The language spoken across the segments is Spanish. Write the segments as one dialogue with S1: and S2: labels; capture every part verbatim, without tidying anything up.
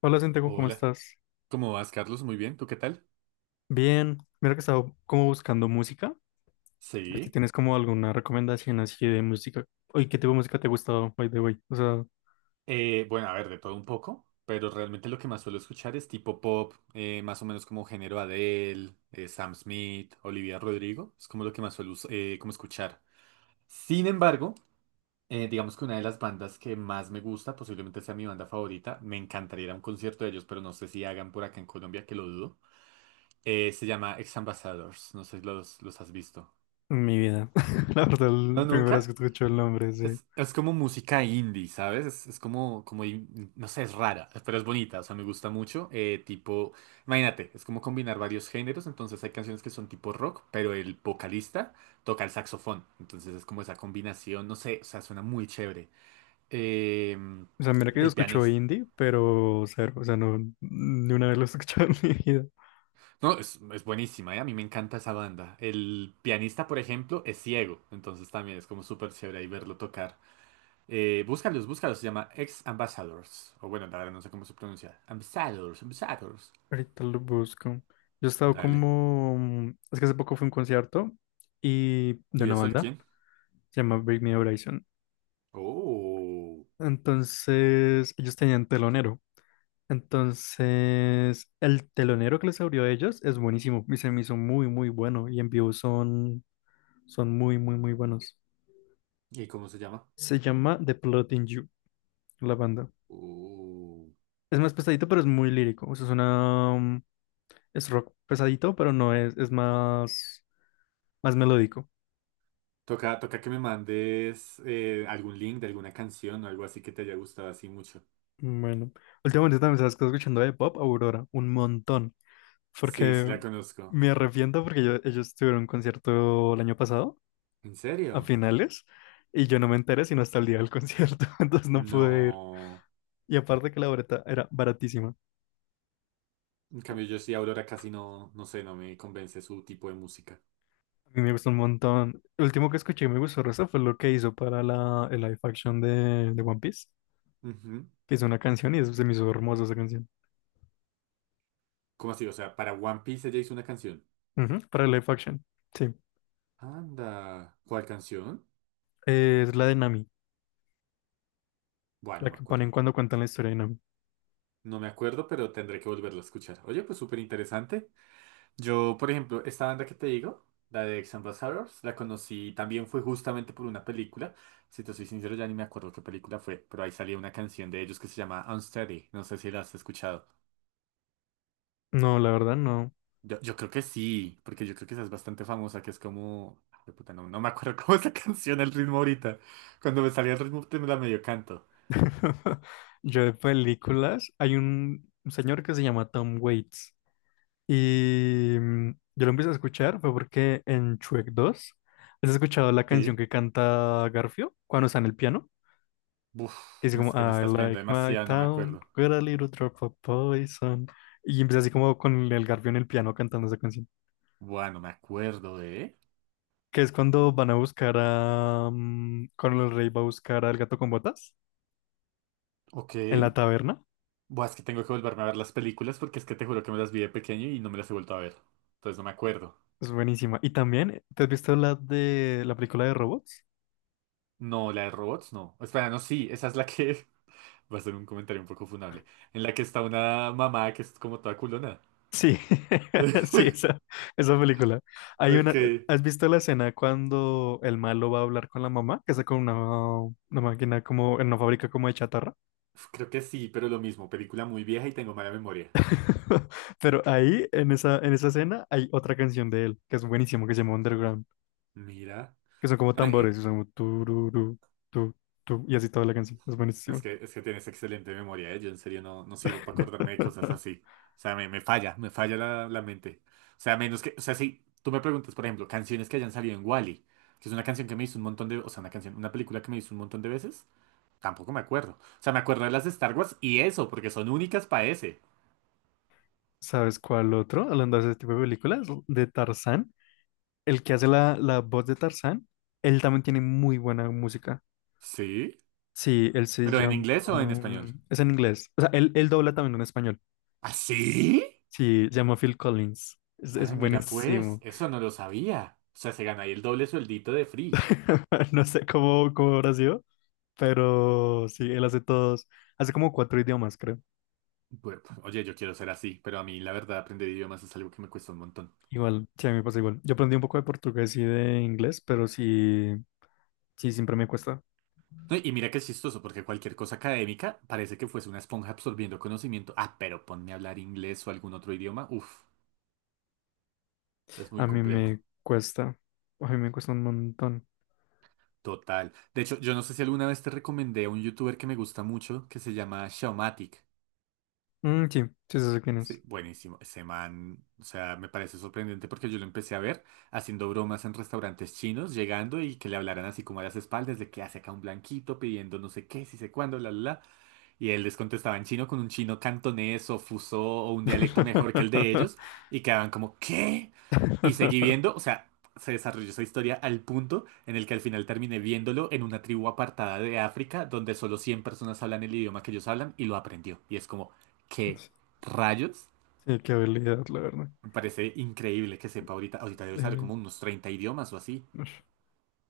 S1: Hola, Santiago, ¿cómo
S2: Hola,
S1: estás?
S2: ¿cómo vas, Carlos? Muy bien, ¿tú qué tal?
S1: Bien, mira que estaba como buscando música. A ver si
S2: Sí.
S1: tienes como alguna recomendación así de música. Oye, ¿qué tipo de música te ha gustado, by the way? O sea,
S2: Eh, bueno, a ver, de todo un poco, pero realmente lo que más suelo escuchar es tipo pop, eh, más o menos como género Adele, eh, Sam Smith, Olivia Rodrigo, es como lo que más suelo us- eh, como escuchar. Sin embargo, eh, digamos que una de las bandas que más me gusta, posiblemente sea mi banda favorita, me encantaría ir a un concierto de ellos, pero no sé si hagan por acá en Colombia, que lo dudo. Eh, se llama Ex Ambassadors, no sé si los, los has visto.
S1: en mi vida. La verdad,
S2: ¿No,
S1: la primera vez que
S2: nunca?
S1: escucho el nombre, sí.
S2: Es, es como música indie, ¿sabes? Es, es como, como, in- no sé, es rara, pero es bonita, o sea, me gusta mucho. eh, tipo, imagínate, es como combinar varios géneros, entonces hay canciones que son tipo rock, pero el vocalista toca el saxofón, entonces es como esa combinación, no sé, o sea, suena muy chévere. Em,
S1: O sea, mira que yo
S2: el
S1: escucho
S2: pianista.
S1: indie, pero cero. O sea, no, ni una vez lo he escuchado en mi vida.
S2: No, es, es buenísima, ¿eh? A mí me encanta esa banda. El pianista, por ejemplo, es ciego, entonces también es como súper chévere ahí verlo tocar. Eh, búscalos, búscalos. Se llama Ex Ambassadors. O bueno, la verdad no sé cómo se pronuncia. Ambassadors, Ambassadors.
S1: Ahorita lo busco. Yo he estado
S2: Dale.
S1: como... mm, es que hace poco fue un concierto y de
S2: ¿Y
S1: una
S2: eso de
S1: banda.
S2: quién?
S1: Se llama Bring Me Horizon.
S2: Oh.
S1: Entonces, ellos tenían telonero. Entonces, el telonero que les abrió a ellos es buenísimo y se me hizo muy, muy bueno. Y en vivo son, son muy, muy, muy buenos.
S2: ¿Y cómo se llama?
S1: Se llama The Plotting You, la banda.
S2: Oh.
S1: Es más pesadito, pero es muy lírico. O sea, es una, mm, es rock pesadito, pero no es, es más, más melódico.
S2: Toca, toca que me mandes eh, algún link de alguna canción o algo así que te haya gustado así mucho.
S1: Bueno, últimamente también sabes que estoy escuchando de pop Aurora, un montón.
S2: Sí, sí
S1: Porque
S2: la conozco.
S1: me arrepiento porque yo- ellos tuvieron un concierto el año pasado
S2: ¿En
S1: a
S2: serio?
S1: finales y yo no me enteré sino hasta el día del concierto, entonces no pude ir.
S2: No.
S1: Y aparte que la boleta era baratísima. A
S2: En cambio, yo sí, Aurora casi no, no sé, no me convence su tipo de música.
S1: mí me gustó un montón. El último que escuché y me gustó Rosa fue lo que hizo para la, el live action de, de One Piece,
S2: Ujú.
S1: que hizo una canción y eso se me hizo hermosa esa canción.
S2: ¿Cómo así? O sea, para One Piece ella hizo una canción.
S1: Ujú, para el live action, sí.
S2: Anda. ¿Cuál canción?
S1: Eh, es la de Nami,
S2: Bueno, no
S1: la
S2: me
S1: que ponen
S2: acuerdo.
S1: cuando cuentan la historia de Nami.
S2: No me acuerdo, pero tendré que volverlo a escuchar. Oye, pues súper interesante. Yo, por ejemplo, esta banda que te digo, la de Ex Ambassadors, la conocí también fue justamente por una película. Si te soy sincero, ya ni me acuerdo qué película fue, pero ahí salía una canción de ellos que se llama Unsteady. No sé si la has escuchado.
S1: No, la verdad no.
S2: Yo, yo creo que sí, porque yo creo que esa es bastante famosa, que es como... Ah, de puta, no, no me acuerdo cómo es la canción, el ritmo ahorita. Cuando me salía el ritmo, te me la medio canto.
S1: Yo de películas, hay un señor que se llama Tom Waits. Y mm, yo lo empecé a escuchar fue porque en Shrek dos ¿has escuchado la canción
S2: Sí.
S1: que canta Garfio cuando está en el piano? Que
S2: Uf,
S1: dice como,
S2: es que me
S1: I
S2: estás pidiendo
S1: like my
S2: demasiado, no me
S1: town,
S2: acuerdo.
S1: with a little drop of poison. Y empieza así como con el Garfio en el piano cantando esa canción.
S2: Bueno, me acuerdo de...
S1: Que es cuando van a buscar a... mm, cuando el rey va a buscar al gato con botas
S2: Ok.
S1: en la taberna.
S2: Buah, es que tengo que volverme a ver las películas porque es que te juro que me las vi de pequeño y no me las he vuelto a ver. Entonces no me acuerdo.
S1: Es buenísima. Y también, ¿te has visto la de la película de robots?
S2: No, la de robots, no. Espera, no, sí, esa es la que... Va a ser un comentario un poco funable. En la que está una mamá que es como toda culona.
S1: Sí, sí, esa, esa película. Hay
S2: Ok.
S1: una, ¿has visto la escena cuando el malo va a hablar con la mamá? Que está con una, una máquina como, en una fábrica como de chatarra.
S2: Uf, creo que sí, pero lo mismo. Película muy vieja y tengo mala memoria.
S1: Pero ahí, en esa, en esa escena, hay otra canción de él, que es buenísimo, que se llama Underground,
S2: Mira.
S1: que son como
S2: No,
S1: tambores,
S2: Eh,
S1: y son como tururú, tu, tu, y así toda la canción. Es buenísimo.
S2: Es que, es que tienes excelente memoria, ¿eh? Yo en serio no, no sirvo para acordarme de cosas así. O sea, me, me falla, me falla la, la mente. O sea, menos que, o sea, si tú me preguntas, por ejemplo, canciones que hayan salido en Wall-E, que es una canción que me hizo un montón de, o sea, una canción, una película que me hizo un montón de veces, tampoco me acuerdo. O sea, me acuerdo de las de Star Wars y eso, porque son únicas para ese.
S1: ¿Sabes cuál otro? Hablando de ese tipo de películas, de Tarzán, el que hace la, la voz de Tarzán, él también tiene muy buena música.
S2: ¿Sí?
S1: Sí, él se
S2: ¿Pero en
S1: llama...
S2: inglés o en español?
S1: um, es en inglés. O sea, él, él dobla también en español.
S2: ¿Así?
S1: Sí, se llama Phil Collins. Es, es
S2: Ay, mira, pues,
S1: buenísimo.
S2: eso no lo sabía. O sea, se gana ahí el doble sueldito de Free.
S1: No sé cómo, cómo habrá sido, pero sí, él hace todos. Hace como cuatro idiomas, creo.
S2: Pues, pues, oye, yo quiero ser así, pero a mí la verdad aprender idiomas es algo que me cuesta un montón.
S1: Igual, sí, a mí me pasa igual. Yo aprendí un poco de portugués y de inglés, pero sí, sí, siempre me cuesta.
S2: No, y mira que es chistoso, porque cualquier cosa académica parece que fuese una esponja absorbiendo conocimiento. Ah, pero ponme a hablar inglés o algún otro idioma. Uf, es muy
S1: A mí
S2: complejo.
S1: me cuesta. A mí me cuesta un montón.
S2: Total. De hecho, yo no sé si alguna vez te recomendé a un youtuber que me gusta mucho, que se llama Xiaomatic.
S1: Mm, sí, sí, sí sé quién
S2: Sí,
S1: es.
S2: buenísimo. Ese man, o sea, me parece sorprendente porque yo lo empecé a ver haciendo bromas en restaurantes chinos, llegando y que le hablaran así como a las espaldas de que hace acá un blanquito pidiendo no sé qué, si sé cuándo, la, la, la. Y él les contestaba en chino con un chino cantonés o fuso o un dialecto mejor que el de ellos. Y quedaban como, ¿qué? Y seguí viendo, o sea, se desarrolló esa historia al punto en el que al final terminé viéndolo en una tribu apartada de África donde solo cien personas hablan el idioma que ellos hablan y lo aprendió. Y es como, ¿qué rayos?
S1: Sí, qué habilidad, la verdad.
S2: Me parece increíble que sepa ahorita. Ahorita debe saber
S1: Eh,
S2: como unos treinta idiomas o así.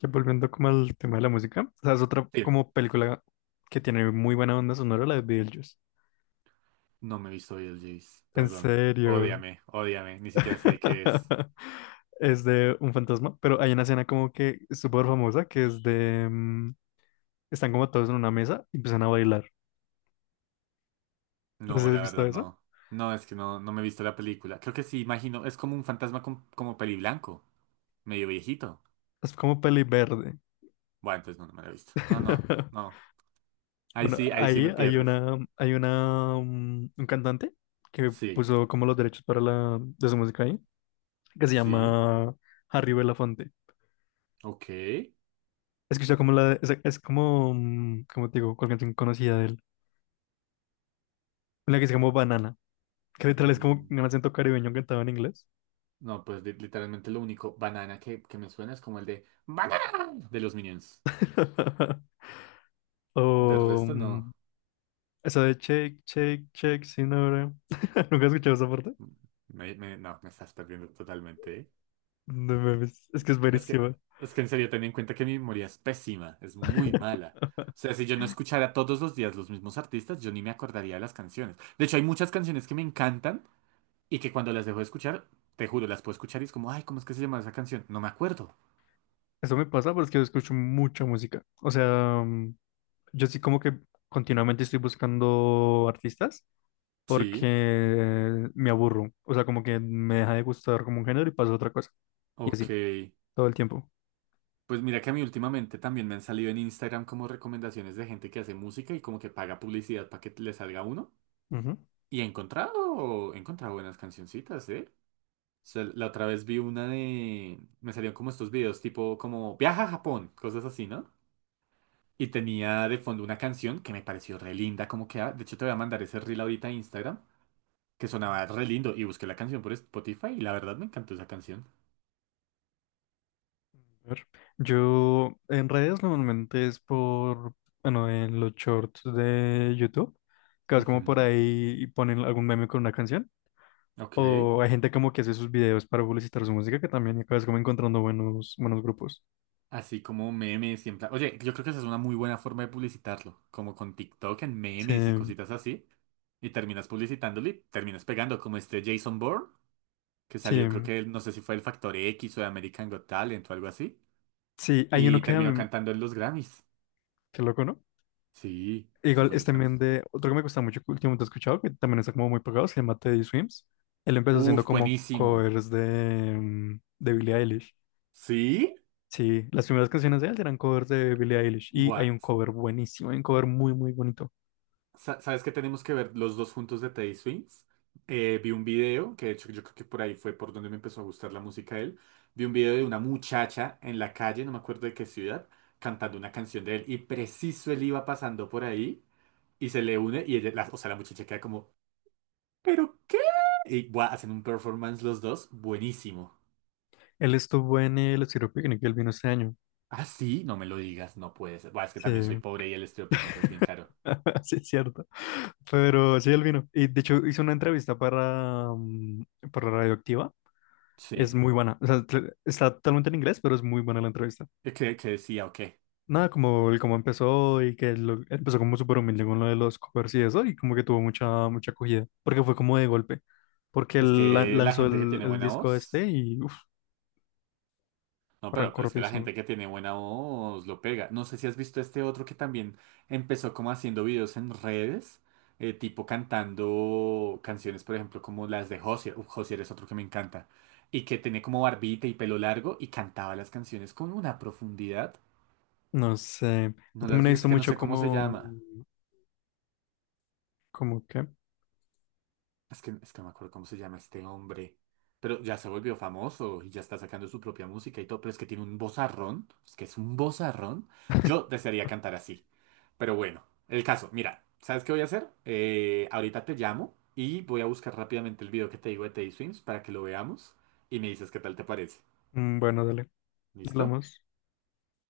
S1: Ya volviendo como al tema de la música, o sea, es otra
S2: Sí.
S1: como película que tiene muy buena onda sonora, la de Beetlejuice.
S2: No me he visto hoy el Jace,
S1: En
S2: perdón.
S1: serio.
S2: Ódiame, ódiame. Ni siquiera sé qué es.
S1: Es de un fantasma, pero hay una escena como que súper famosa que es de... mm, están como todos en una mesa y empiezan a bailar. No sé si
S2: No,
S1: has
S2: la
S1: visto
S2: verdad
S1: eso.
S2: no. No, es que no, no me he visto la película. Creo que sí, imagino. Es como un fantasma con- como peli blanco, medio viejito.
S1: Es como peli verde.
S2: Bueno, entonces no, no me la he visto. No, no, no. Ahí
S1: Bueno,
S2: sí, ahí sí
S1: ahí
S2: me
S1: hay
S2: pierdes.
S1: una, hay una, mm, un cantante que
S2: Sí,
S1: puso como los derechos para la, de su música ahí, que se
S2: sí,
S1: llama Harry Belafonte.
S2: ok.
S1: Escucha como la de- es, es como, mm, como te digo, cuál canción conocida de él. Una que se llama Banana, que literal es como
S2: Mm,
S1: un acento caribeño cantado en inglés.
S2: No, pues li- literalmente lo único banana que, que me suena es como el de banana de los Minions. De
S1: O
S2: resto no.
S1: mm, esa de Shake, Shake, Shake, sin ahora. ¿Nunca has escuchado esa parte?
S2: Mm, Me- me- no, me estás perdiendo totalmente, ¿eh?
S1: No mames, es que es
S2: Es que,
S1: buenísima.
S2: es que en serio, ten en cuenta que mi memoria es pésima, es muy mala. O sea, si yo no escuchara todos los días los mismos artistas, yo ni me acordaría de las canciones. De hecho, hay muchas canciones que me encantan y que cuando las dejo de escuchar, te juro, las puedo escuchar y es como, ay, ¿cómo es que se llama esa canción? No me acuerdo.
S1: Eso me pasa porque yo escucho mucha música. O sea, mm, yo sí como que continuamente estoy buscando artistas
S2: Sí,
S1: porque me aburro. O sea, como que me deja de gustar como un género y paso a otra cosa. Y
S2: ok.
S1: así, todo el tiempo.
S2: Pues mira que a mí últimamente también me han salido en Instagram como recomendaciones de gente que hace música y como que paga publicidad para que le salga uno.
S1: Ujú.
S2: Y he encontrado, he encontrado buenas cancioncitas, ¿eh? Sea, la otra vez vi una de... Me salieron como estos videos, tipo como viaja a Japón, cosas así, ¿no? Y tenía de fondo una canción que me pareció re linda, como que... ah, de hecho, te voy a mandar ese reel ahorita a Instagram, que sonaba re lindo. Y busqué la canción por Spotify y la verdad me encantó esa canción.
S1: A ver. Yo en redes normalmente es por, bueno, en los shorts de YouTube, que vas como por
S2: Ujú,
S1: ahí y ponen algún meme con una canción.
S2: ok.
S1: O hay gente como que hace sus videos para publicitar su música, que también acabas como encontrando buenos, buenos grupos.
S2: Así como memes siempre. Oye, yo creo que esa es una muy buena forma de publicitarlo. Como con TikTok en
S1: Sí,
S2: memes y cositas así. Y terminas publicitándolo y terminas pegando como este Jason Bourne, que
S1: sí,
S2: salió, creo que no sé si fue el Factor X o de American Got Talent o algo así.
S1: sí, hay uno
S2: Y
S1: que a
S2: terminó
S1: mí,
S2: cantando en los Grammys.
S1: qué loco, ¿no?
S2: Sí, sí
S1: Igual
S2: fue en
S1: es
S2: los
S1: también
S2: Grammys.
S1: de otro que me gusta mucho que últimamente he escuchado, que también está como muy pegado, se llama Teddy Swims. Él empezó haciendo
S2: Uf,
S1: como
S2: buenísimo.
S1: covers de, mm, de Billie Eilish.
S2: ¿Sí?
S1: Sí, las primeras canciones de él eran covers de Billie Eilish y hay
S2: Buah.
S1: un cover buenísimo, hay un cover muy, muy bonito.
S2: Sa- ¿Sabes qué tenemos que ver los dos juntos de Teddy Swings? Eh, vi un video, que de hecho yo creo que por ahí fue por donde me empezó a gustar la música de él. Vi un video de una muchacha en la calle, no me acuerdo de qué ciudad, cantando una canción de él. Y preciso él iba pasando por ahí y se le une y ella, la- o sea, la muchacha queda como, ¿pero qué? Y buah, hacen un performance los dos buenísimo.
S1: Él estuvo en el Estéreo Picnic, él vino este año.
S2: Ah, sí, no me lo digas, no puede ser. Buah, es que
S1: Sí,
S2: también soy pobre y el estudio picnic es bien caro.
S1: sí, es cierto. Pero sí, él vino. Y de hecho hizo una entrevista para, mm, para Radioactiva. Es
S2: Sí.
S1: muy buena. O sea, tl- está totalmente en inglés, pero es muy buena la entrevista.
S2: ¿Qué, qué decía o qué?
S1: Nada, como el cómo empezó y que lo- empezó como súper humilde con lo de los covers y eso, y como que tuvo mucha, mucha acogida, porque fue como de golpe, porque
S2: Es
S1: él la-
S2: que la
S1: lanzó
S2: gente que
S1: el,
S2: tiene
S1: el
S2: buena
S1: disco este
S2: voz.
S1: y uf,
S2: No, pero,
S1: arrancó
S2: pero es que la
S1: rapidísimo.
S2: gente que tiene buena voz lo pega. No sé si has visto este otro que también empezó como haciendo videos en redes, eh, tipo cantando canciones, por ejemplo, como las de Josier. Uf, Josier es otro que me encanta. Y que tiene como barbita y pelo largo y cantaba las canciones con una profundidad.
S1: No sé, yo
S2: No
S1: también
S2: las
S1: he
S2: vi, es
S1: visto
S2: que no
S1: mucho
S2: sé cómo se
S1: como,
S2: llama.
S1: como que,
S2: Es que, es que no me acuerdo cómo se llama este hombre. Pero ya se volvió famoso y ya está sacando su propia música y todo. Pero es que tiene un vozarrón. Es que es un vozarrón. Yo desearía cantar así. Pero bueno, el caso. Mira, ¿sabes qué voy a hacer? Eh, ahorita te llamo y voy a buscar rápidamente el video que te digo de Teddy Swims para que lo veamos y me dices qué tal te parece.
S1: mm, bueno, dale,
S2: ¿Listo?
S1: hablamos.